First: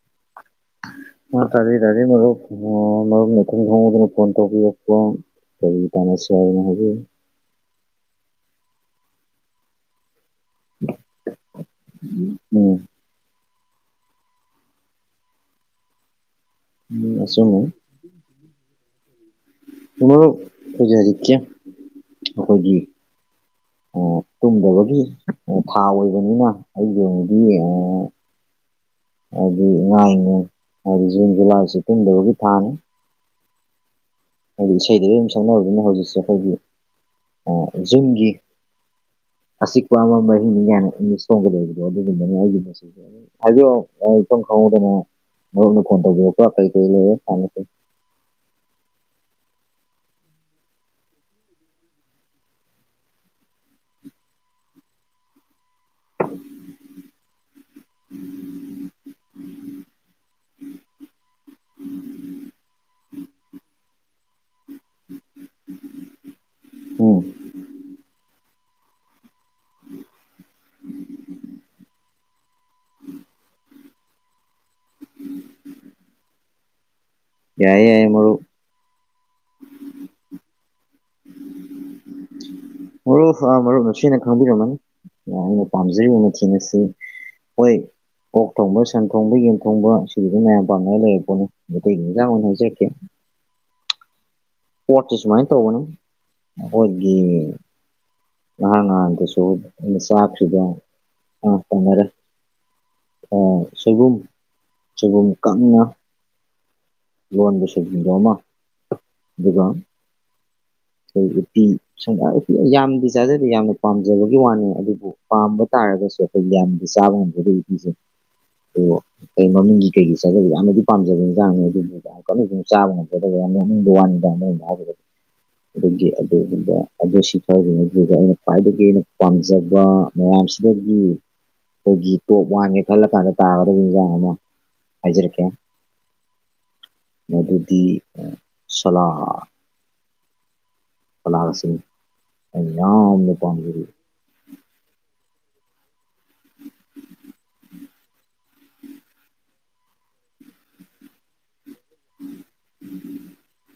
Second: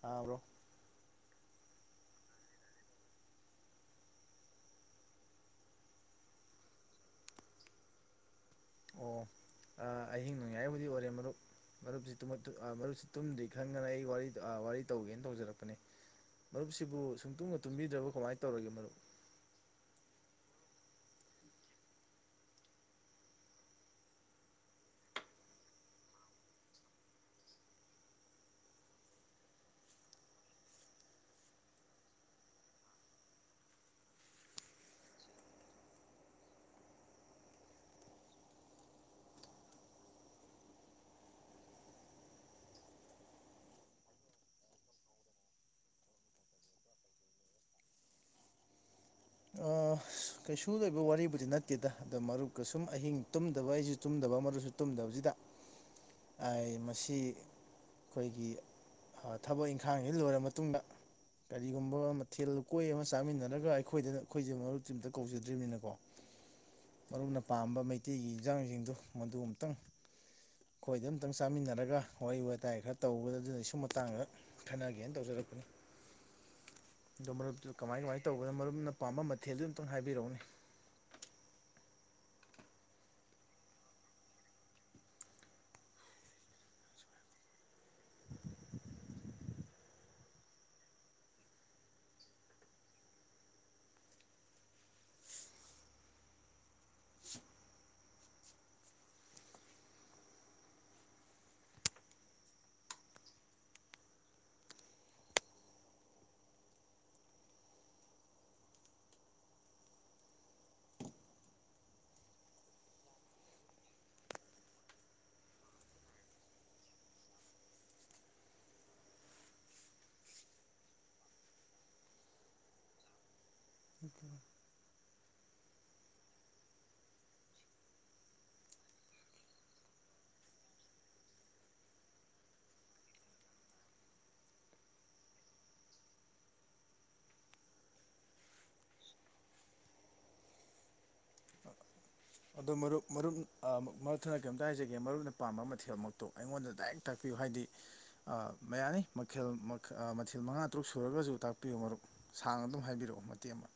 ꯇꯥꯕ꯭ꯔꯣ [unintelligible] ꯇꯗꯤ ꯇꯗꯤ [unintelligible] [unintelligible] [inaudible] ꯑꯣ ꯑꯍꯤꯡ ꯅꯣꯡꯌꯥꯏꯕꯨꯗꯤ ꯑꯣꯏꯔꯦ ꯃꯔꯨꯞ ꯃꯔꯨꯞꯁꯤ ꯎꯝ ꯃꯔꯨꯞꯁꯤ ꯇꯨꯝꯗꯣꯏ ꯈꯪꯗꯅ ꯑꯩ ꯋꯥꯔꯤ ꯋꯥꯔꯤ ꯇꯧꯒꯦꯅ ꯇꯧꯖꯔꯛꯄꯅꯦ ꯃꯔꯨꯞꯁꯤꯕꯨ ꯎꯝ ꯁꯨꯡꯇꯨꯡꯅ ꯑꯆꯨꯝꯕ ꯇꯨꯝꯕꯤꯗ꯭ꯔꯕ ꯀꯃꯥꯏꯅ ꯇꯧꯔꯒꯦ ꯃꯔꯨꯞ [unintelligible] ꯇꯨꯝꯗꯕꯒꯤ ꯊꯥ ꯑꯣꯏꯕꯅꯤꯅ ꯑꯩꯒꯤꯗꯤ [inaudible] ꯍꯥꯏꯗꯤ ꯑꯉꯥꯡꯅꯦ ꯍꯥꯏꯗꯤ ꯖꯨꯟ ꯖꯨꯂꯥꯏꯁꯤ ꯇꯟꯗꯕꯒꯤ ꯊꯥꯅꯤ ꯍꯥꯏꯗꯤ ꯏꯁꯩ ꯑꯗꯨꯝ ꯁꯛꯅꯔꯅꯤꯅ ꯍꯧꯖꯤꯛꯁꯦ ꯑꯩꯈꯣꯏꯒꯤ ꯖꯨꯟꯒꯤ [inaudible] ꯑꯛꯄ ꯑꯃ ꯃꯍꯔꯤꯅꯤꯅꯦ ꯍꯅ ꯆꯣꯡꯒꯗꯕꯗꯣ ꯑꯗꯨꯒꯨꯝꯕ ꯑꯩꯒꯤ ꯗꯅꯥ ꯃꯔꯨꯞꯅ ꯐꯣꯅ ꯇꯧꯕꯤꯔꯛꯄ [unintelligible] [inaudible] ꯀꯩꯁꯨ ꯂꯣꯏꯕ ꯋꯥꯔꯤꯕꯨꯗꯤ ꯅꯠꯇꯦꯗ ꯑꯗꯣ ꯃꯔꯨꯞꯀ ꯁꯨꯝ ꯑꯍꯤꯡ ꯇꯨꯝꯗꯕ ꯑꯩꯁꯨ ꯆꯨꯝꯗꯕ ꯇ ꯃꯁꯨ ꯇꯨꯝꯗꯕꯁꯤꯗ ꯃꯁꯤ ꯑꯩꯈꯣꯏꯒꯤ ꯊꯕꯛ ꯏꯪꯈꯥꯡꯁꯤ ꯂꯣꯏꯔ ꯃꯇꯨꯡꯗ ꯀꯔꯤꯒꯨꯝꯕ ꯃꯊꯦꯜ ꯂꯨꯀꯣꯏ ꯑꯃ ꯆꯥꯃꯤꯟꯅꯔꯒ ꯑꯩꯈꯣꯏꯗ ꯑꯩꯈꯣꯏꯁꯦ ꯃꯔꯨꯞ ꯇꯤꯝꯇ ꯀꯧꯖꯗ꯭ꯔꯤꯕꯅꯤꯅꯀꯣ ꯃꯔꯨ ꯎꯝ ꯑꯣꯏꯅ ꯄꯥꯝꯕ ꯃꯩꯇꯩꯒꯤ ꯏꯟꯖꯥꯡꯁꯤꯡꯗꯨ ꯃꯗꯨ ꯑꯃꯨꯛꯇꯪ ꯑꯩꯈꯣꯏꯗ ꯑꯝꯇꯪ ꯆꯥꯃꯤꯟꯅꯔꯒ ꯋꯥꯔꯤ ꯋꯥꯇꯥꯏ ꯈꯔ ꯇꯧꯕꯒꯗ ꯑꯗꯨꯅ ꯑꯩ ꯁꯨꯝ ꯃꯇꯥꯡꯗ ꯈꯟꯅꯒꯦꯅ ꯇꯧꯖꯔꯛꯒꯦ [unintelligible] [inaudible] ꯑꯗꯣ ꯃꯔꯨꯞꯇ ꯌꯥꯏꯌꯦ ꯀꯃꯥꯏ ꯌꯥꯏꯌꯦ ꯀꯃꯥꯏꯅ ꯃꯔꯨꯞ ꯇꯧꯒꯅꯣ ꯃꯔꯨꯞꯅ ꯄꯥꯝꯕ ꯃꯊꯦꯜꯗꯨ ꯑꯝꯇꯪ ꯍꯥꯏꯕꯤꯔꯛꯎꯅꯤ ꯃꯔꯨꯞ ꯐꯥ ꯃꯔꯨꯞ ꯅꯁꯦꯅ ꯈꯪꯕꯤꯔꯝꯃꯅꯤ ꯑꯩꯅ ꯄꯥꯝꯖꯔꯤꯕ ꯃꯊꯦꯡ ꯑꯁꯤ ꯑꯣꯏ ꯑꯣꯛ ꯊꯣꯡꯕ ꯁꯟ ꯊꯣꯡꯕ ꯌꯦꯟ ꯊꯣꯡꯕ ꯁꯤꯗꯤ ꯃꯌꯥꯝ ꯄꯥꯝꯅꯉ ꯂꯩꯔꯛ ꯄꯣꯠꯅꯤ ꯑꯇꯩ ꯏꯟꯖꯥꯡ ꯑꯣꯏꯅ ꯍꯥꯏꯖꯈꯤꯦ [unintelligible] [inaudible] ꯄꯆꯤꯁ ꯃꯥꯏ ꯇꯧꯕꯅ ꯍꯧꯣꯏꯒꯤ ꯉꯍꯥꯡ ꯉꯍꯥꯟꯗꯨꯁꯨ ꯑ ꯆꯥꯛꯁꯤꯗ ꯇꯅꯔꯦ ꯁꯣꯏꯕꯨꯝ ꯁꯣꯏꯕꯨꯝ ꯀꯪꯅ ꯂꯣꯟꯕꯁꯔꯁꯤꯡꯕ ꯑꯃ ꯑꯗꯨꯒꯕ [unintelligible] [inaudible] ꯑꯩꯈꯣꯏ ꯎꯇꯤ ꯁꯨꯡ ꯎꯇꯤ ꯌꯥꯝꯗꯤ ꯆꯥꯖꯗꯦ ꯌꯥꯝꯅ ꯄꯥꯝꯖꯕꯒꯤ ꯋꯥꯅꯦ ꯑꯗꯨꯕꯨ ꯄꯥꯝꯕ ꯇꯥꯔꯒꯗꯤ ꯑꯩ ꯌꯥꯗꯤ ꯆꯥꯕꯗꯁꯦ ꯑꯗꯨ ꯑꯩ ꯃꯃꯤꯡꯒꯤ ꯀꯩꯒꯤ ꯆꯗꯗ ꯌꯥꯝꯅꯗꯤ ꯄꯥꯝꯖꯕ ꯏꯟꯖꯥꯡꯅꯤ ꯑꯗꯨꯕꯨ ꯀꯟꯅ ꯆꯥꯕ ꯉꯝꯒꯗꯕ ꯌꯥꯝ ꯋꯥꯟꯗ [inaudible] ꯑꯗꯨꯒꯤ ꯑꯗꯨꯒꯨꯝꯕ ꯑꯗꯨ ꯁꯤ ꯐꯥꯎꯒꯤꯅꯤ ꯑꯗꯨꯗ ꯑꯩꯅ ꯈ꯭ꯋꯥꯏꯗꯒꯤ ꯑꯩꯅ ꯄꯥꯝꯖꯕ ꯔꯝꯁꯤꯗꯦꯕ [inaudible] ꯑꯩꯈꯣꯏꯒꯤ ꯇꯣꯞ ꯋꯥꯟꯒꯦ ꯈꯜꯂ ꯀꯥꯟꯗ ꯇꯥꯒꯗꯕ ꯏꯖꯥꯡ ꯑꯃ ꯍꯥꯏꯖꯔꯛꯀꯦ ꯃꯗꯨꯗꯤ ꯁꯂ ꯑꯗꯣ ꯑꯩꯅ ꯃꯔꯨꯞ ꯌꯥꯝꯅ ꯃꯔꯨꯞ ꯄꯥꯝꯖꯔꯤ ꯃꯔꯨꯞ ꯊꯅ ꯀꯔꯤꯝꯇ ꯍꯥꯏꯖꯒꯦ ꯃꯔꯨꯞꯅ ꯄꯥꯝꯕ ꯃꯊꯦꯜ ꯑꯃꯛꯇ ꯑꯩꯉꯣꯟꯗ ꯗꯥꯏꯔꯦꯛ ꯇꯥꯛꯄꯤꯌꯨ ꯍꯥꯏꯗꯤ ꯃ ꯌꯥꯅꯤ ꯃꯈꯦꯜ ꯃꯊꯦꯜ ꯃꯉꯥ ꯇꯔꯨꯛ ꯁꯨꯔꯒꯁꯨ ꯇꯥꯛ ꯄꯤꯌꯨ ꯃꯔꯨꯞ ꯁꯥꯡꯅ ꯑꯗꯨꯝ ꯍꯥꯏꯕꯤꯔꯛꯑꯣ ꯃꯇꯦꯛ ꯑꯃ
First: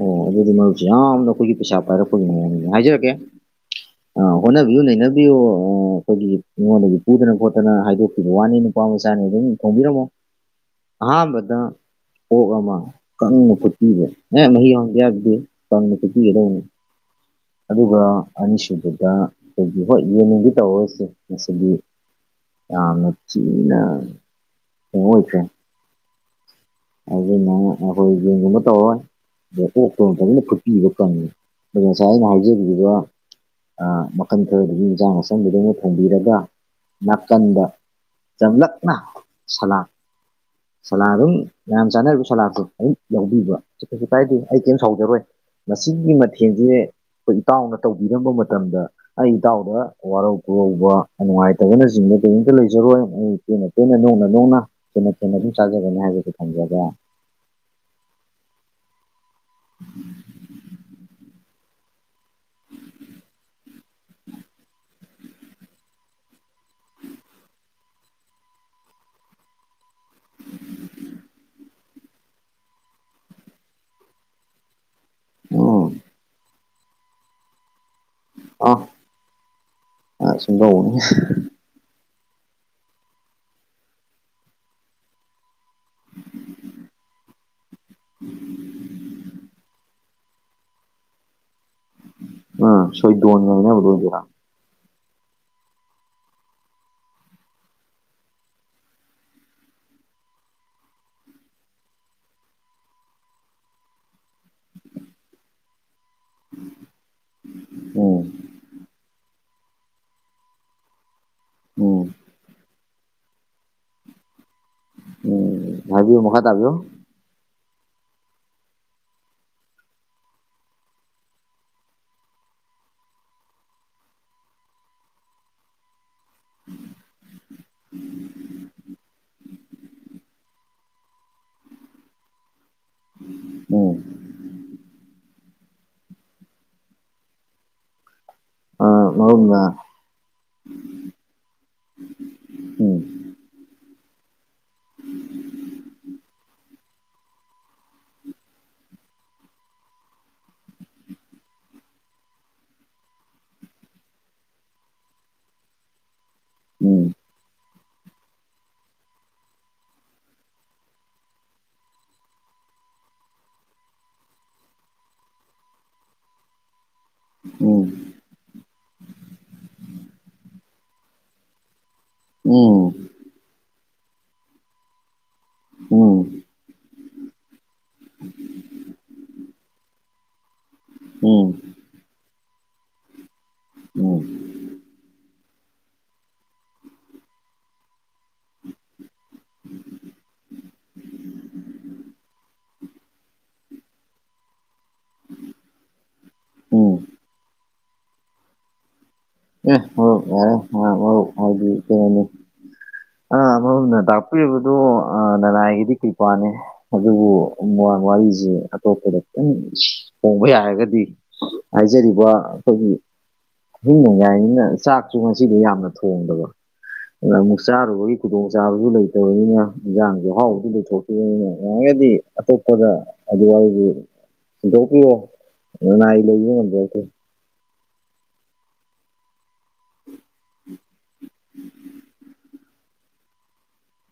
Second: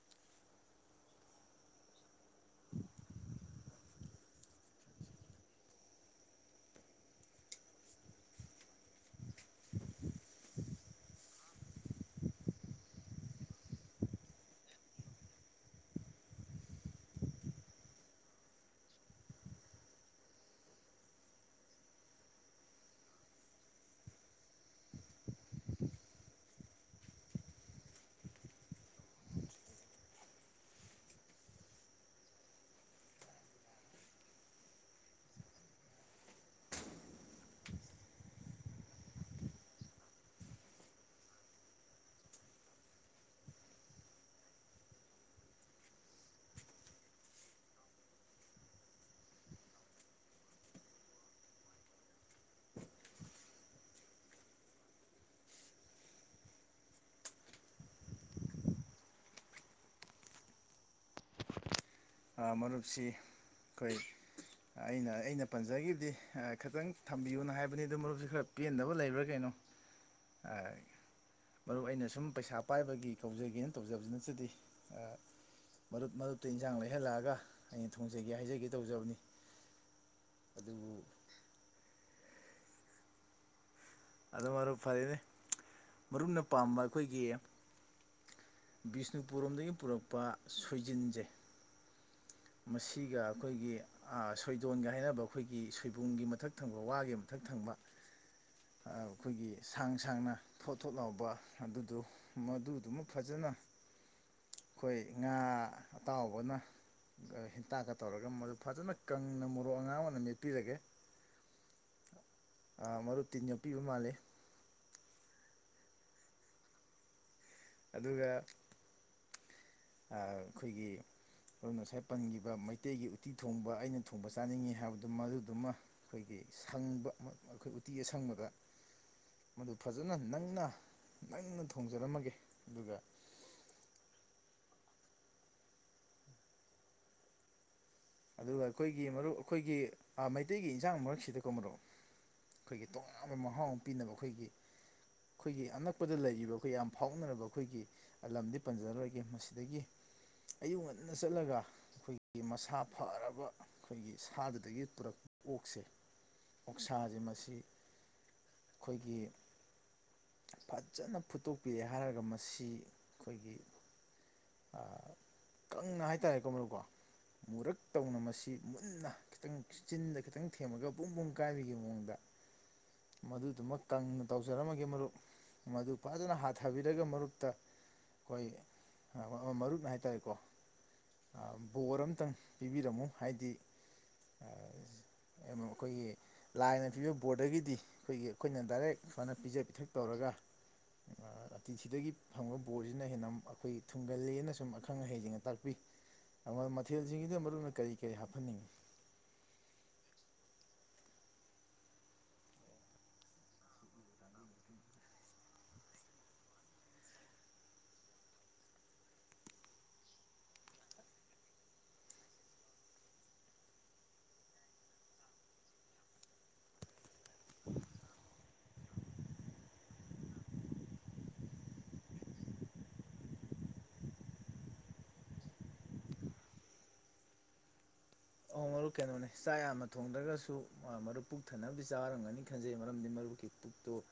ꯑꯣ ꯑꯗꯨꯗꯤ ꯃꯔꯨꯁꯤꯦ ꯑ ꯑ ꯑꯩꯈꯣꯏꯒꯤ ꯄꯩꯁꯥ ꯄꯥꯏꯔꯛꯄꯈꯣꯏꯒꯤ ꯃꯅꯦ ꯍꯥꯏꯖꯔꯛꯀꯦ [unintelligible] [inaudible] ꯍꯣꯠꯅꯕꯤꯌꯨ ꯅꯩꯅꯕꯤꯌꯨ ꯑꯩꯈꯣꯏꯒꯤ ꯃꯤꯉꯣꯟꯗꯒꯤ ꯄꯨꯗꯅ ꯈꯣꯠꯇꯅ ꯍꯥꯏꯗꯣꯛꯈꯤꯕ ꯋꯥꯅꯤ ꯅꯨꯄꯥ ꯃꯆꯥꯅꯤ ꯊꯣꯡꯕꯤꯔꯃꯣ ꯑꯍꯥꯟꯕꯗ ꯑꯣꯛ ꯑꯃ ꯀꯪꯅ ꯐꯨꯠꯄꯤꯔꯦ ꯑꯦ ꯃꯍ ꯍꯗ ꯌꯥꯗꯤꯦꯅ ꯄꯤꯗꯅꯦ ꯑꯗꯨꯒ ꯑꯅꯤꯁꯨꯕꯗ ꯑꯩꯈꯣꯏꯒꯤ ꯍꯣꯏ ꯌꯦꯡꯅꯤꯡꯒꯤ ꯇꯧꯔꯁꯦ ꯃꯁꯤꯗꯤ ꯀꯥꯅ ꯆꯤꯅ ꯍꯣꯡꯣꯏꯁꯦ ꯑꯗꯨꯅ ꯑꯩꯈꯣꯏ ꯌꯦꯡꯒꯨꯝꯕ ꯇꯧꯔꯏ ꯑꯗꯣ ꯀꯣꯛꯇꯅ ꯐꯖꯅ ꯐꯠꯄꯤꯕ ꯀꯪꯉꯤ ꯑꯗꯣ ꯉꯁꯥꯏ ꯑꯩꯅ ꯍꯧꯖꯈꯤꯕꯗ ꯃꯈꯜ ꯈꯔꯗꯨꯒꯤ ꯌꯦꯟꯖꯥꯡ ꯃꯁꯝꯗꯨꯗꯩꯅ ꯐꯣꯡꯕꯤꯔꯒ ꯅꯥꯀꯟꯗ ꯆꯝꯂꯛꯅ ꯁꯂꯥꯡ ꯁꯂꯥ ꯑꯗꯨꯝ ꯌꯥꯝ ꯆꯥꯅꯔꯤꯕ ꯁꯂꯥꯗꯣ ꯑꯗꯨ ꯌꯥꯎꯕꯤꯕ ꯁꯤ ꯀꯩꯁꯨ ꯀꯥꯏꯗꯦ ꯑꯩ ꯀꯩꯝ ꯁꯥꯎꯖꯔꯣꯏ ꯃꯁꯤꯒꯤ ꯃꯊꯦꯜꯁꯦ ꯑꯩꯈꯣꯏ ꯏꯇꯥꯎꯅ ꯇꯧꯕꯤꯔꯝꯕ ꯃꯇꯝꯗ ꯑꯩ ꯏꯇꯥꯎꯗ ꯋꯥꯔꯧ ꯄꯨꯔꯧꯕ ꯅꯨꯡꯉꯥꯏꯇꯕꯅꯆꯤꯡꯕ ꯀꯝꯇ ꯂꯩꯖꯔꯣꯏ ꯑꯩ ꯄꯦꯟꯅ ꯇꯦꯟꯅ ꯅꯣꯡꯅ ꯅꯣꯡꯅ ꯍꯦꯟꯅ ꯄꯦꯟꯅ ꯑꯗꯨꯝ ꯆꯥꯖꯒꯅꯤ ꯍꯥꯏꯕꯗꯨ ꯊꯝꯖꯕ꯭ꯔꯦ [unintelligible] [inaudible] [unintelligible] [inaudible] ꯃꯔꯨꯞꯁꯤ ꯑꯩꯈꯣꯏ ꯑꯩꯅ ꯑꯩꯅ ꯄꯟꯖꯈꯤꯕꯗꯤ ꯈꯤꯇꯪ ꯊꯝꯕꯤꯌꯨꯅ ꯍꯥꯏꯕꯅꯤ ꯑꯗꯨꯣ ꯃꯔꯨꯞꯁꯤ ꯈꯔ ꯄꯦꯟꯗꯕ ꯂꯩꯕ꯭ꯔꯥ ꯀꯩꯅꯣ ꯍ [unintelligible] ꯃꯔꯨꯞ ꯑꯩꯅ ꯁꯨꯝ ꯄꯩꯁꯥ ꯄꯥꯏꯕꯒꯤ ꯀꯧꯖꯒꯦꯅ ꯇꯧꯖꯕꯕꯁꯤ ꯅꯆꯗꯤ ꯎꯝ ꯃꯔꯨꯞ ꯃꯔꯨꯞꯇ ꯏꯟꯁꯥꯡ ꯂꯩꯍꯜꯂꯛꯑꯒ ꯑꯩꯅ ꯊꯣꯡꯖꯒꯦ ꯍꯥꯏꯖꯒꯦ ꯑ ꯇꯧꯖꯕꯅꯤ ꯑꯗꯨꯕꯨ ꯁꯨꯝꯗꯧꯕꯅꯤ ꯑꯗꯨ ꯃꯔ ꯐꯔꯅꯦ ꯃꯔꯨꯞꯅ ꯄꯥꯝꯕ ꯑꯩꯈꯣꯏꯒꯤ ꯕꯤꯁꯅꯨꯄꯨꯔꯣꯝꯗꯒꯤ ꯄꯨꯔꯛꯄ ꯁꯣꯏꯖꯤꯟꯖꯩ ꯎꯝ ꯃꯁꯤꯒ ꯁꯣꯏꯗꯣꯟꯒ ꯑꯩꯈꯣꯏꯒꯤ ꯍꯥꯏꯅꯕꯗꯣ ꯑꯣꯏꯗꯣꯏꯔꯥ ꯁꯣꯏꯗꯣꯟꯒ ꯍꯥꯏꯅꯕ ꯑꯩꯈꯣꯏꯒꯤ ꯁꯣꯏꯕꯨꯝꯒꯤ ꯃꯊꯛ ꯊꯪꯕ ꯋꯥꯒꯤ ꯃꯊꯛ ꯊꯪꯕ ꯑꯩꯈꯣꯏꯒꯤ ꯁꯥꯡ ꯁꯥꯡꯅ ꯊꯣꯠ ꯊꯣꯠ ꯂꯥꯎꯕ ꯑꯗꯨꯗꯣ ꯃꯗꯨꯗꯨꯃ ꯐꯖꯅ ꯑꯩꯈꯣꯏ ꯉꯥ ꯑꯇꯥꯎꯕꯅ ꯍꯦꯟꯇꯥꯛꯀ ꯎꯝ ꯇꯧꯔꯒ ꯃꯗꯨ ꯐꯖꯅ ꯀꯪꯅ ꯃꯣꯔꯣꯛ ꯑꯉꯥꯡ ꯑꯣꯏꯅ ꯃꯦꯠꯄꯤꯔꯒꯦ ꯎꯝ ꯑ ꯃꯔꯨꯞ ꯇꯤꯟ ꯌꯥ ꯄꯄꯤꯕ ꯃꯥꯜꯂꯦ ꯍꯥꯏꯕꯤꯌ ꯃꯈꯐꯠ ꯑꯌꯣ ꯑꯗꯨꯒ ꯑꯩꯈꯣꯏꯒꯤ ꯑꯗꯨ ꯉꯁꯥꯏ ꯄꯟꯈꯤꯕ ꯃꯩꯇꯩꯒꯤ ꯎꯇꯤ ꯊꯣꯡꯕ ꯑꯩꯅ ꯊꯣꯡꯕ ꯆꯥꯅꯤꯡꯏꯤ ꯍꯥꯏꯕꯗꯨ ꯃꯗꯨꯗꯨꯃ ꯑꯩꯈꯣꯏꯒꯤ ꯁꯪꯕ ꯑꯩꯈꯣꯏ ꯎꯇꯤ ꯑꯁꯪꯕꯗ ꯃꯗꯨ ꯐꯖꯅ ꯅꯪꯅ ꯅꯪꯅ ꯊꯣꯡꯖꯔꯝꯃꯒꯦ ꯑꯗꯨꯒ ꯎꯝ ꯑꯗꯨꯒ ꯑ ꯑꯩꯈꯣꯏꯒꯤ ꯃꯔꯨꯞ ꯃꯔꯨꯞꯅ ꯑꯩꯈꯣꯏꯒꯤꯩ ꯃꯩꯇꯩꯒꯤ ꯏꯟꯁꯥꯡ ꯃꯔꯛꯁꯤꯗꯀꯣ ꯃꯔꯨꯞ ꯑꯩꯈꯣꯏꯒꯤ ꯎꯝ ꯇꯣꯉꯥꯟꯕ ꯃꯍꯥꯎ ꯑꯃ ꯄꯤꯅꯕ ꯑꯩꯈꯣꯏꯒꯤ ꯑꯩꯈꯣꯏꯒꯤ ꯑꯅꯛꯄꯗ ꯂꯩꯔꯤꯕ ꯑꯩꯈꯣꯏ ꯌꯥꯝ ꯐꯥꯎꯅꯔꯕ ꯑꯩꯈꯣꯏꯒꯤ ꯂꯝꯗꯤ ꯄꯟꯖꯔꯔꯣꯏꯒꯦ ꯃꯁꯤꯗꯒꯤ ꯑꯌꯨꯛ ꯉꯟꯅ ꯆꯠꯂꯒ ꯑꯩꯈꯣꯏꯒꯤ ꯃꯁꯥ ꯐꯔꯕ ꯑꯩꯈꯣꯏꯒꯤ ꯁꯥꯗꯨꯗꯒꯤ ꯄꯨꯔꯛꯄ ꯑꯣꯛꯁꯦ ꯎꯝ ꯑꯣꯛꯁꯥꯁꯦ ꯃꯁꯤ ꯑꯩꯈꯣꯏꯒꯤ ꯐꯖꯅ ꯐꯨꯠꯇꯣꯛꯄꯤꯔꯦ ꯍꯥꯏꯔꯒ ꯃꯁꯤ ꯑꯩꯈꯣꯏꯒꯤ ꯀꯪꯅ ꯍꯥꯏꯇꯥꯔꯦ ꯀꯣ ꯃꯔꯅꯨꯀꯣ ꯃꯨꯔꯛ ꯎꯝ ꯇꯧꯅ ꯃꯁꯤ ꯃꯨꯟꯅ ꯈꯤꯇꯪ ꯆꯤꯟꯟꯅ ꯈꯤꯇꯪ ꯊꯦꯝꯃꯒ ꯄꯨꯡ ꯄꯨꯡ ꯀꯥꯏꯕꯒꯤ ꯃꯑꯣꯡꯗ ꯎꯝ ꯃꯗꯨꯗꯨꯃ ꯀꯪꯅ ꯇꯧꯖꯔꯝꯃꯒꯦ ꯃꯔꯨꯞ ꯃꯗꯨ ꯐꯖꯅ ꯍꯥꯊꯕꯤ ꯑꯗꯨꯒ ꯃꯔꯨꯞꯇ ꯑꯩꯈꯣꯏ ꯃꯔꯨꯞꯅ ꯍꯥꯏꯇꯥꯔꯦꯀꯣ ꯎꯝ ꯎꯝ ꯕꯣꯔ ꯑꯃꯇꯪ ꯄꯤꯕꯤꯔꯝꯃꯣ ꯍꯥꯏꯗꯤ ꯎꯝ ꯑꯩꯈꯣꯏꯒꯤ ꯂꯥꯏꯅ ꯄꯤꯕ ꯕꯣꯔꯗꯒꯤꯗꯤ ꯑꯩꯈꯣꯏꯒꯤ ꯑꯩꯈꯣꯏꯅ ꯗꯥꯏꯔꯦꯛ ꯁꯨꯃꯥꯏꯅ ꯄꯤꯖ ꯄꯤꯊꯛ ꯇꯧꯔꯒ ꯑꯇꯤꯊꯤꯗꯒꯤ ꯐꯪꯕ ꯕꯣꯔꯁꯤꯅ ꯍꯦꯟꯅ ꯑꯩꯈꯣꯏ ꯊꯨꯡꯒꯂꯦꯅ ꯁꯨꯝ ꯑꯈꯪ ꯑꯍꯩꯁꯤꯡꯅ ꯇꯥꯛꯄꯤ ꯎꯝ ꯃꯊꯦꯜꯁꯤꯡꯁꯤꯗ ꯃꯔꯨ ꯑꯣꯏꯅ ꯀꯔꯤ ꯀꯔꯤ ꯍꯥꯞꯍꯟꯅꯤꯡꯉꯤ [unintelligible] ꯃꯔꯨꯞ ꯍꯥꯏꯗꯤ ꯁꯝꯅ ꯇꯥꯛꯄꯤꯔꯤꯕꯗꯨ ꯂꯅꯥꯏꯒꯤꯗꯤ ꯀ꯭ꯔꯤ ꯄꯅꯦ ꯑꯗꯨꯕꯨ ꯋꯥꯔꯤꯁꯤ ꯑꯇꯣꯞꯄꯗ ꯈꯤꯇꯪ ꯍꯣꯡꯕ ꯌꯥꯔꯒꯗꯤ ꯍꯥꯏꯖꯔꯤꯕ ꯑꯩꯈꯣꯏꯒꯤ ꯍꯤꯡꯅꯉꯥꯏꯅꯤꯅ ꯆꯥꯛꯁꯨ ꯉꯁꯤꯗꯤ ꯌꯥꯝꯅ ꯊꯣꯡꯗꯕ ꯃꯨꯛꯁꯥꯔ ꯑꯣꯏꯒꯤ ꯀꯗꯨꯝ ꯆꯥꯕꯁꯨ ꯂꯩꯇꯕꯅꯤꯅ ꯏꯟꯖꯥꯡꯁꯨ ꯑꯍꯥꯎꯕꯗꯨ ꯂꯩꯊꯣꯛꯇꯈꯤꯕꯅꯤꯅ ꯌꯥꯔꯒꯗꯤ ꯑꯇꯣꯞꯄꯗ ꯣꯛꯀꯤꯣ ꯂꯅꯥꯏ ꯂꯩ ꯉꯗ ꯃꯔꯨ ꯀꯩꯅꯣꯅꯦ ꯆꯥꯛ ꯌꯥꯝꯅ ꯊꯣꯡꯗ꯭ꯔꯒꯁꯨ ꯃꯔꯨꯞ ꯄꯨꯛꯊꯅꯕꯗꯤ ꯆꯥꯔꯝꯒꯅꯤ ꯐꯖꯩ ꯃꯔꯝꯗꯤ ꯃꯔꯨꯞꯀꯤ ꯄꯨꯛꯇꯨ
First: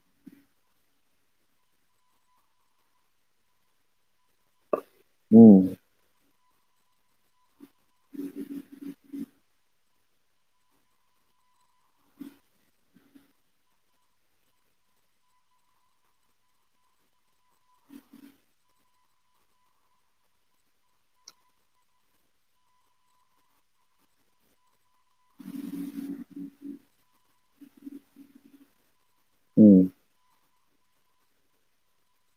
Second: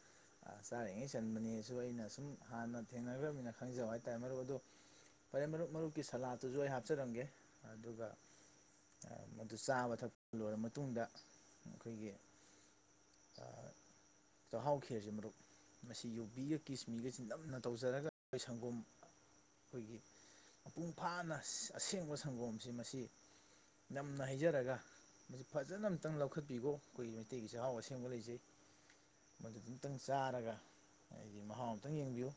ꯑ ꯆꯥꯔꯤꯉꯩ ꯆꯟꯕꯅꯦꯁꯨ ꯑꯩꯅ ꯁꯨꯝ ꯍꯥꯟꯅ ꯊꯦꯡꯅꯈ꯭ꯔꯕꯅꯤꯅ ꯈꯪꯖꯕ ꯍꯥꯏꯇꯥꯔꯦ ꯃꯔꯨꯞ ꯑꯗꯣ ꯐꯔꯦ ꯃꯔꯨꯞ ꯎꯝ ꯃꯔꯨꯞꯀꯤ ꯁꯂꯥꯠꯇꯨꯁꯨ ꯑꯩ ꯍꯥꯞꯆꯔꯝꯒꯦ ꯑꯗꯨꯒ ꯆꯥꯕ ꯊꯛꯄ ꯂꯣꯏꯔꯕ ꯃꯇꯨꯡꯗ ꯑꯩꯈꯣꯏꯒꯤ ꯆ ꯍꯥꯎ ꯈꯦꯔꯁꯤꯦ ꯃꯨꯞ ꯃꯁꯤ ꯌꯨꯕꯤꯒ ꯀꯤꯁꯃꯤꯒꯁꯤ ꯅꯝꯅ ꯇꯧꯖꯔꯒ ꯑꯩꯈꯣꯏ ꯁꯪꯒꯣꯝ ꯑꯩꯈꯣꯏꯒꯤ ꯃꯄꯨꯡ ꯐꯥꯅ ꯑꯁꯦꯡꯕ ꯁꯪꯒꯣꯝꯁꯤ ꯃꯁꯤ ꯁꯅ ꯍꯥꯏꯩꯖꯔꯒ ꯃꯁꯤ ꯐꯖꯅ ꯑꯨꯛꯇꯪ ꯂꯧꯈꯠꯄꯤꯈꯣ ꯑꯩꯈꯣꯏꯒꯤ ꯃꯩꯇꯩꯒꯤ ꯆꯥꯛꯍꯥꯎ ꯑꯁꯦꯡꯕ ꯂꯩꯖꯩ ꯃꯗꯨꯗꯨ ꯎꯝ ꯑꯨꯇꯪ ꯆꯥꯔꯒ ꯑꯩꯗꯤ ꯃꯍꯥꯎ ꯑꯃꯇꯪ ꯌꯦꯡꯕꯤꯌꯨ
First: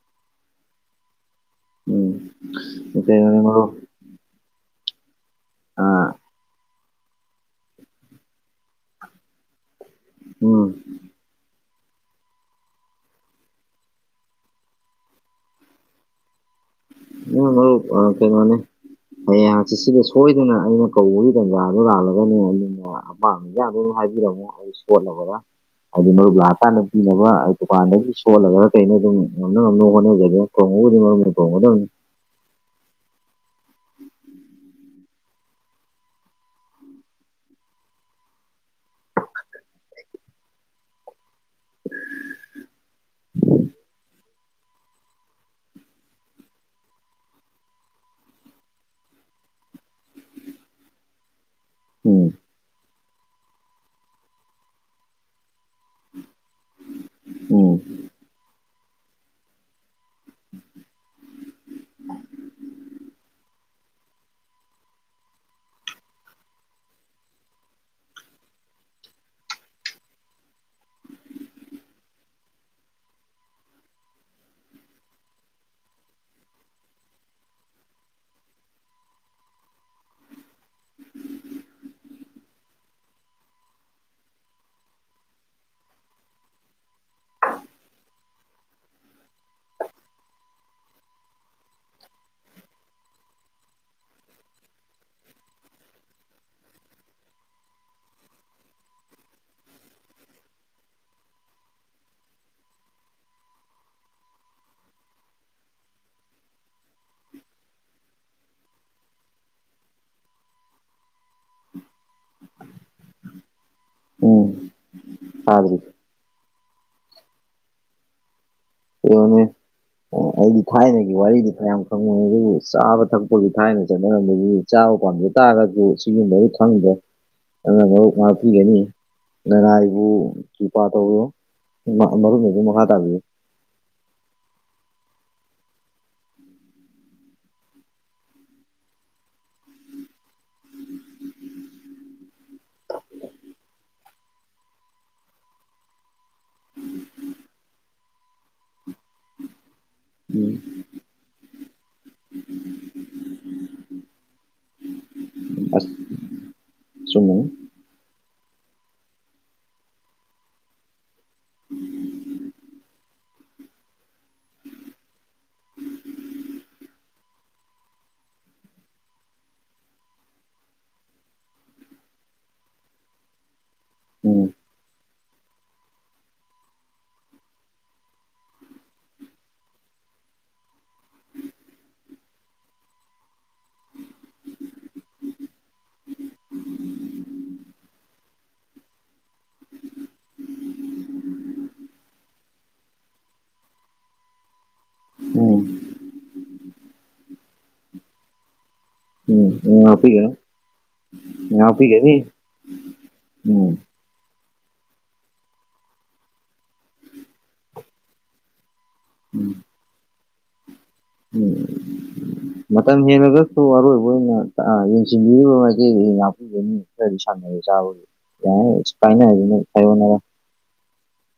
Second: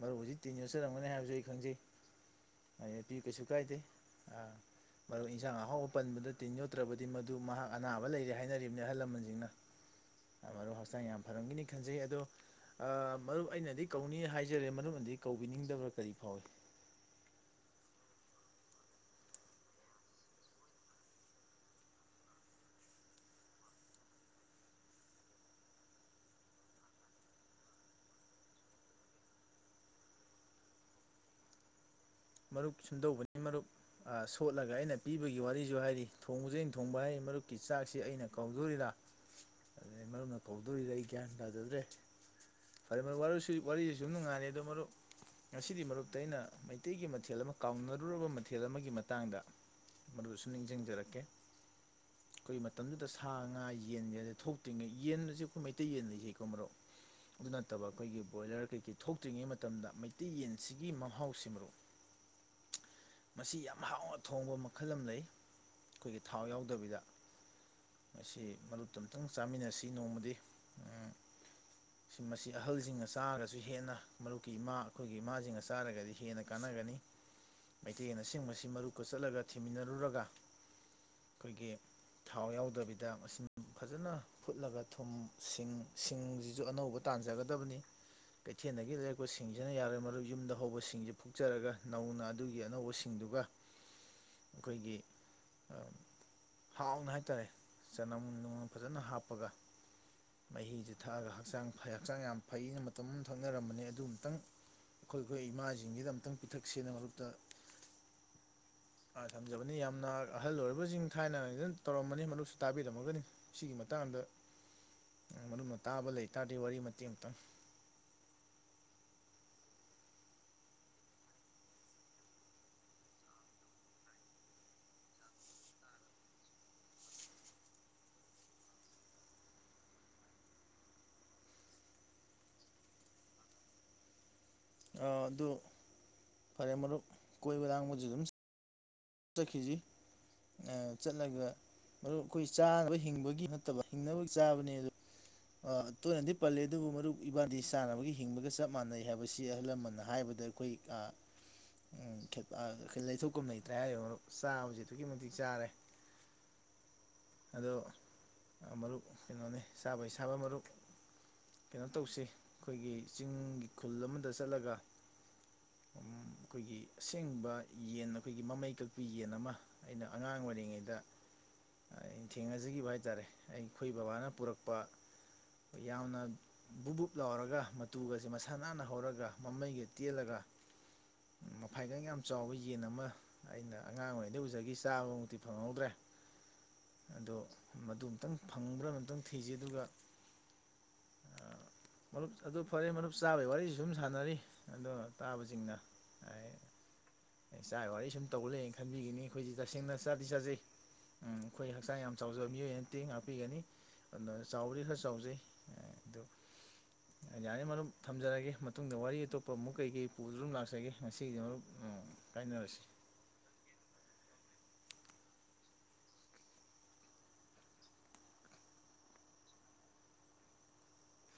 ꯃꯔꯨꯖꯤꯛ ꯇꯤꯤꯟ ꯌꯖꯔꯝꯒꯅꯤ ꯍꯥꯏꯕꯁꯨ ꯑꯩ ꯎꯝ ꯈꯪꯖꯩꯄꯤ ꯀꯩꯅꯣꯅꯦ ꯀꯩꯁꯨ ꯃꯔꯨꯞ ꯀꯥꯏꯗꯦ ꯃꯔ ꯌꯦꯟꯁꯥꯡ ꯑꯍꯥꯎꯕ ꯑꯥ ꯄꯟꯕꯗ ꯇꯤꯟ ꯌꯣꯠꯇ꯭ꯔꯕꯗꯤ ꯃꯗꯨ ꯃꯍꯥꯛ ꯑꯅꯥꯕ ꯂꯩꯔꯦ ꯍꯥꯏꯅꯔꯤꯕꯅꯤ ꯑꯍꯜ ꯂꯃꯟꯁꯤꯡꯅ ꯎꯝ ꯃꯔꯨ ꯍꯛꯆꯥꯡ ꯌꯥꯝ ꯐꯔꯝꯒꯅꯤ ꯈꯟꯖꯩ ꯑꯗꯣ ꯃꯔꯨꯞ ꯑꯩꯅꯗꯤ ꯀꯧꯅꯤ ꯍꯥꯏꯖꯔꯦ ꯃꯔꯨꯞꯅꯗꯤ ꯀꯧꯕꯤꯅꯤꯡꯗꯕ꯭ꯔꯥ ꯀꯔꯤ ꯐꯥꯎꯏ ꯑ ꯂ ꯀꯩ ꯃꯥꯅꯦ ꯍꯌꯦꯡ ꯁꯤꯁꯤꯗ ꯁꯣꯏꯗꯅ ꯑꯩꯅ ꯀꯧꯕꯒꯤ ꯇꯥꯟꯖꯥꯗ ꯂꯥꯜꯂꯒꯅꯦ ꯑꯗꯨꯅ ꯑꯄꯥꯝꯕꯗ ꯍꯥꯏꯕꯤꯔꯃꯣ ꯁꯂꯕ ꯍꯥꯏꯗꯤ ꯃꯔꯨꯞ ꯂꯥꯛꯑꯀꯥꯟꯗ ꯄꯤꯅꯕ ꯗꯨꯀꯥꯟꯗꯒꯤ ꯁꯣꯜꯂꯒ ꯀꯩꯅ ꯑꯗꯨꯝ ꯉꯝꯅ ꯉꯝꯅꯕ ꯍꯣꯠꯅꯖꯒꯦ ꯑꯣꯗꯤꯃꯔ ꯄꯗꯅꯤ ꯃꯔꯨꯞ ꯁꯨꯝꯗꯧꯕꯅꯤ ꯃꯔꯨꯞ ꯁꯣꯠꯂꯒ ꯑꯩꯅ ꯄꯤꯕꯒꯤ ꯋꯥꯔꯤꯁꯨ ꯍꯥꯏꯔꯤ ꯊꯣꯡꯕꯁꯦ ꯑꯩꯅ ꯊꯣꯡꯕ ꯍꯥꯏ ꯃꯔꯨꯞꯀꯤ ꯆꯥꯛꯁꯤ ꯑꯩꯅ ꯀꯧꯗꯣꯔꯤꯔꯥ ꯑꯗꯨꯩ ꯃꯔꯝꯅ ꯀꯧꯗꯣꯔꯤꯁ ꯑꯩ ꯒ꯭ꯌꯥꯟ ꯇꯥꯖꯗ꯭ꯔꯦ ꯐꯔꯦ ꯋꯥꯔꯤꯁꯤ ꯁꯨꯝ ꯅꯨꯡꯉꯥꯏꯜꯂꯤ ꯑꯗꯣ ꯃꯔꯨꯞ ꯉꯁꯤꯗꯤ ꯃꯔꯨꯞꯇ ꯑꯩꯅ ꯃꯩꯇꯩꯒꯤ ꯃꯊꯦꯜ ꯑꯃ ꯀꯥꯎꯅꯔꯨꯔꯕ ꯃꯊꯦꯜ ꯑꯃꯒꯤ ꯃꯇꯥꯡꯗ ꯃꯗꯨꯁꯨ ꯅꯤꯡꯁꯤꯡꯖꯔꯛꯀꯦ ꯑꯣꯝ ꯑꯩꯈꯣꯏꯒꯤ ꯃꯇꯝꯗꯨꯗ ꯁꯥ ꯉꯥ ꯌꯦꯟꯁꯗ ꯊꯣꯛꯇ꯭ꯔꯤꯉꯩ ꯌꯦꯟꯁꯦ ꯑꯩꯈꯣꯏ ꯃꯩꯇꯩ ꯌꯦꯟ ꯂꯩꯖꯩꯀꯣ ꯃꯔꯣꯛ ꯑꯗꯨ ꯎꯝ ꯅꯠꯇꯕ ꯑꯩꯈꯣꯏꯒꯤ ꯕꯣꯏꯂꯔ ꯀꯩꯀꯩ ꯊꯣꯛꯇ꯭ꯔꯤꯉꯩ ꯃꯇꯝꯗ ꯃꯩꯇꯩ ꯌꯦꯟꯁꯤꯒꯤ ꯃꯍꯥꯎꯁꯤ ꯃꯔꯨꯞ [inaudible] ꯃꯁꯤ ꯌꯥꯝ ꯍꯥꯎꯅ ꯊꯣꯡꯕ ꯃꯈꯜ ꯑꯃ ꯂꯩ ꯑꯩꯈꯣꯏꯒꯤ ꯊꯥꯎ ꯌꯥꯎꯗꯕꯤꯗ ꯃꯁꯤ ꯃꯔꯨꯞꯨꯞ ꯑꯃꯨꯇꯪ ꯆꯥꯃꯤꯟꯅꯁꯤ ꯅꯣꯡꯃꯗꯤ ꯃꯁꯤ ꯑꯍꯜꯁꯤꯡꯅ ꯆꯥꯔꯒꯁꯨ ꯍꯦꯟꯅ ꯃꯔꯨꯞꯀꯤ ꯏꯃꯥ ꯑꯩꯈꯣꯏꯒꯤ ꯏꯃꯥꯁꯤꯡꯒ ꯆꯥꯔꯒꯗꯤ ꯍꯦꯟꯅ ꯀꯥꯟꯅꯒꯅꯤ ꯃꯩꯇꯩꯅ ꯆꯤꯡꯕꯁꯤ ꯃꯔꯨꯞꯀ ꯆꯠꯂꯒ ꯊꯤꯃꯤꯟꯅꯔꯨꯔꯒ ꯑꯩꯈꯣꯏꯒꯤ ꯊꯥꯎ ꯌꯥꯎꯗꯕꯤꯗ ꯃꯁꯤꯡ ꯐꯖꯅ ꯐꯨꯠꯂꯒ ꯊꯨꯝ ꯁꯤꯡ ꯁꯤꯡꯁꯤꯁꯨ ꯑꯅꯧꯕ ꯇꯥꯟꯖꯒꯗꯕꯅꯤ ꯀꯩꯊꯦꯜꯗꯒꯤ ꯂꯩꯔꯛꯄ ꯁꯤꯡꯁꯤꯅ ꯌꯥꯔꯣꯏ ꯃꯔꯨ ꯌꯨꯝꯗ ꯍꯧꯕꯁꯤꯡꯁꯤ ꯐꯛꯆꯔꯒ ꯅꯧꯅ ꯑꯗꯨꯒꯤ ꯑꯅꯧꯕꯁꯤꯡꯗꯨꯒ ꯑꯩꯈꯣꯏꯒꯤ ꯍꯥꯎꯅ ꯍꯥꯏꯇꯥꯔꯦ ꯆꯅꯝ ꯅꯨꯡꯃ ꯐꯖꯅ ꯍꯥꯞꯄꯒ ꯃꯍꯤꯤꯁ ꯊꯛꯑꯒ ꯍꯛꯆꯥꯡ ꯐꯩ ꯍꯛꯆꯥꯡ ꯌꯥꯝ ꯐꯩꯅ ꯃꯇꯝ ꯑꯃ ꯊꯛꯅꯔꯝꯕꯅꯦ ꯑꯗꯨ ꯑꯃꯨꯛꯇꯪ ꯑꯩꯈꯣꯏ ꯑꯩꯈꯣꯏ ꯏꯃꯥꯁꯤꯡꯁꯤꯗ ꯑꯝꯛꯇꯪ ꯄꯤꯊꯛ ꯁꯦꯟꯅ ꯃꯔꯛꯇ ꯊꯝꯖꯕꯅꯤ ꯌꯥꯝꯅ ꯑꯍꯜ ꯑꯣꯏꯔꯕꯁꯤꯡ ꯊꯥꯏꯅꯅ ꯇꯧꯔꯝꯃꯅꯤ ꯃꯗꯨꯁꯨ ꯇꯥꯕꯤꯔꯝꯃꯒꯅꯤ ꯁꯤꯒꯤ ꯃꯇꯥꯡꯗ ꯎꯝ ꯃꯔꯅ ꯇꯥꯗ꯭ꯔꯤ ꯇꯥꯕ ꯂꯩꯇꯥꯥꯔ ꯋꯥꯔꯤ ꯃꯇ ꯑꯃꯛꯇꯪ ꯑꯅꯦ ꯑꯣ ꯑꯩꯗꯤ ꯊꯥꯏꯅꯒꯤ ꯋꯥꯔꯤꯗꯤ ꯀꯌꯥꯝ ꯈꯪꯕꯣꯏ ꯑꯗꯨꯕꯨ ꯆꯥꯕ ꯊꯛꯄꯒꯤ ꯊꯥꯏꯅ ꯆꯠꯅꯔꯝꯗ ꯄꯥꯝꯖ ꯇꯥꯔꯒꯁꯨ ꯁꯤꯒꯨꯝꯕꯗꯤ ꯈꯪꯗ꯭ꯔꯦ ꯑꯗꯨꯅ ꯃꯛ ꯉꯥꯛꯄꯤꯒꯅꯤ ꯂꯅꯥꯏꯕꯨ ꯆꯨꯄꯥ ꯇꯧꯔꯣ ꯃꯔꯨꯞꯗꯨ ꯃꯈꯥ ꯇꯥꯕꯤꯌꯨ ꯑ ꯑꯗꯨ ꯐꯔꯦ ꯃꯔꯨꯞ ꯀꯣꯏꯕ ꯂꯥꯡꯕꯗꯨ ꯑꯗꯨꯝ ꯆꯠꯈꯤꯁꯤ ꯆꯠꯂꯒ ꯑꯗꯨ ꯑꯩꯈꯣꯏ ꯆꯥꯅꯕ ꯍꯤꯡꯕꯒꯤ ꯅꯠꯇꯕ ꯍꯤꯡꯅꯕꯒꯤ ꯆꯥꯕꯅꯦ ꯑꯗꯨ ꯇꯣꯏꯅꯗꯤ ꯄꯜꯂꯤꯦ ꯑꯗꯨꯕꯨ ꯃꯔꯨꯞ ꯏꯕꯥꯗꯤ ꯁꯥꯟꯅꯕꯒꯤ ꯍꯤꯡꯕꯒ ꯆꯞ ꯃꯥꯟꯅꯩ ꯍꯥꯏꯕꯁꯤ ꯑꯍꯜ ꯂꯃꯟꯅ ꯍꯥꯏꯕꯗꯨ ꯑꯗ ꯎꯝ ꯑꯩꯈꯣꯏ ꯎꯝ ꯂꯩꯊꯣꯛꯀꯨꯝ ꯂꯩꯇ꯭ꯔꯦ ꯍꯥꯏꯌꯣ ꯃꯔꯨꯞ ꯆꯥꯕꯁꯦ ꯑꯗꯨꯛꯀꯤ ꯃꯇꯤꯛ ꯆꯥꯔꯦ ꯆꯨꯝꯃꯤ ꯑꯗꯣ ꯃꯔꯨꯞ ꯀꯩꯅꯣꯅꯦ ꯆꯥꯕꯩꯁꯥ ꯊꯕ ꯃꯔꯨꯞ ꯀꯩꯅꯣ ꯇꯧꯁꯤ ꯑꯩꯈꯣꯏꯒꯤ ꯆꯤꯡꯒꯤ ꯈꯨꯜ ꯑꯃꯗ ꯆꯠꯂꯒ ꯑꯩꯈꯣꯏꯒꯤ ꯑꯁꯦꯡꯕ ꯌꯦꯟ ꯑꯩꯈꯣꯏꯒꯤ ꯃꯃꯩ ꯀꯛꯄꯤ ꯌꯦꯟ ꯑꯃ ꯑꯩꯅ ꯑꯉꯥꯡ ꯑꯣꯏꯔꯤꯉꯩꯗ ꯑ ꯊꯦꯡꯅꯖꯈꯤꯕ ꯍꯥꯏꯇꯥꯔꯦ ꯑꯩ ꯑꯩꯈꯣꯏ ꯕꯕꯥꯅ ꯎꯝ ꯄꯨꯔꯛꯄ [inaudible] ꯌꯥꯝꯅ ꯕꯨꯛ ꯕꯨꯨꯞ ꯂꯥꯎꯔꯒ ꯃꯇꯨꯒꯁꯦ ꯃꯁꯥ ꯅꯥꯟꯅ ꯍꯧꯔꯒ ꯃꯃꯩꯒ ꯇꯦꯜꯂꯒ ꯃꯐꯥꯏꯒꯪ ꯌꯥꯝ ꯆꯥꯎꯕ ꯌꯦꯟ ꯑꯃ ꯑꯩꯅ ꯑꯉꯥꯡ ꯑꯣꯏꯔꯤꯩꯗꯩ ꯎꯖꯈꯤ ꯆꯥꯕꯃꯨꯛꯇꯤ ꯐꯪꯍꯧꯗ꯭ꯔꯦ ꯑꯗꯣ ꯃꯗꯨ ꯑꯨꯇꯪ ꯐꯪꯕ꯭ꯔꯥ ꯑꯨꯛꯇꯪ ꯊꯤꯖ ꯑꯗꯨꯒ ꯑ ꯃꯔꯨꯞ ꯑꯗꯨ ꯐꯔꯦ ꯃꯔꯨꯞ ꯆꯥꯕꯒꯤ ꯋꯥꯔꯤꯁꯨ ꯁꯨꯝ ꯁꯥꯟꯅꯔꯤ ꯑꯗꯣ ꯎꯝ ꯇꯥꯕꯁꯤꯡꯅ ꯆꯥ ꯋꯥꯔꯤ ꯁꯨꯝ ꯇꯧꯕ ꯂꯩꯌꯦꯅ ꯈꯟꯕꯤꯈꯤꯅꯤ ꯎꯝ ꯑꯩꯈꯣꯏꯗꯤ ꯇꯁꯦꯡꯅ ꯆꯥꯗꯤ ꯉꯥꯛꯄꯤꯒꯅꯨ ꯆꯥꯖꯩ ꯎꯝ ꯑꯩꯈꯣꯏ ꯍꯛꯆꯥꯡ ꯉꯥꯛꯄꯤꯒꯅꯤ ꯌꯥꯝ ꯆꯥꯎꯖꯕ ꯃꯤꯑꯣꯏ ꯑꯅ ꯇꯦꯡ ꯍꯥꯞꯄꯤꯒꯅꯤ ꯎꯝ ꯑꯗꯨꯅ ꯆꯥꯎꯔꯤ ꯈꯔ ꯆꯥꯎꯖꯩ ꯑꯗꯨ ꯌꯥꯔꯤ ꯃꯔꯝ ꯊꯝꯖꯔꯒꯦ ꯃꯇꯨꯡꯗ ꯋꯥꯔꯤ ꯑꯇꯣꯞꯄ ꯎꯝ ꯑꯃꯨꯛ ꯀꯩꯀꯩ ꯄꯨꯗꯨ ꯑꯗꯨꯝ ꯂꯥꯛꯆꯒꯦ ꯉꯁꯤꯒꯤꯗꯤ ꯎꯝ ꯃꯔꯨꯞ ꯀꯥꯏꯅꯔꯁꯤ ꯃꯇꯝ ꯍꯉꯒꯁꯨꯁꯨ ꯑꯔꯣꯏꯕꯅ ꯑ ꯌꯦꯡꯁꯤꯟꯕꯤꯔꯤꯕ ꯃꯦ ꯉꯥꯛꯄꯤꯒꯅꯤ ꯈꯔꯗꯤ ꯁꯥꯟꯅꯩꯦ ꯆꯥꯕꯒꯤ ꯌꯥ ꯏꯁ ꯄꯥꯏꯅ ꯍꯥꯏ ꯑꯗꯨ ꯐꯥꯏꯕꯅ [inaudible]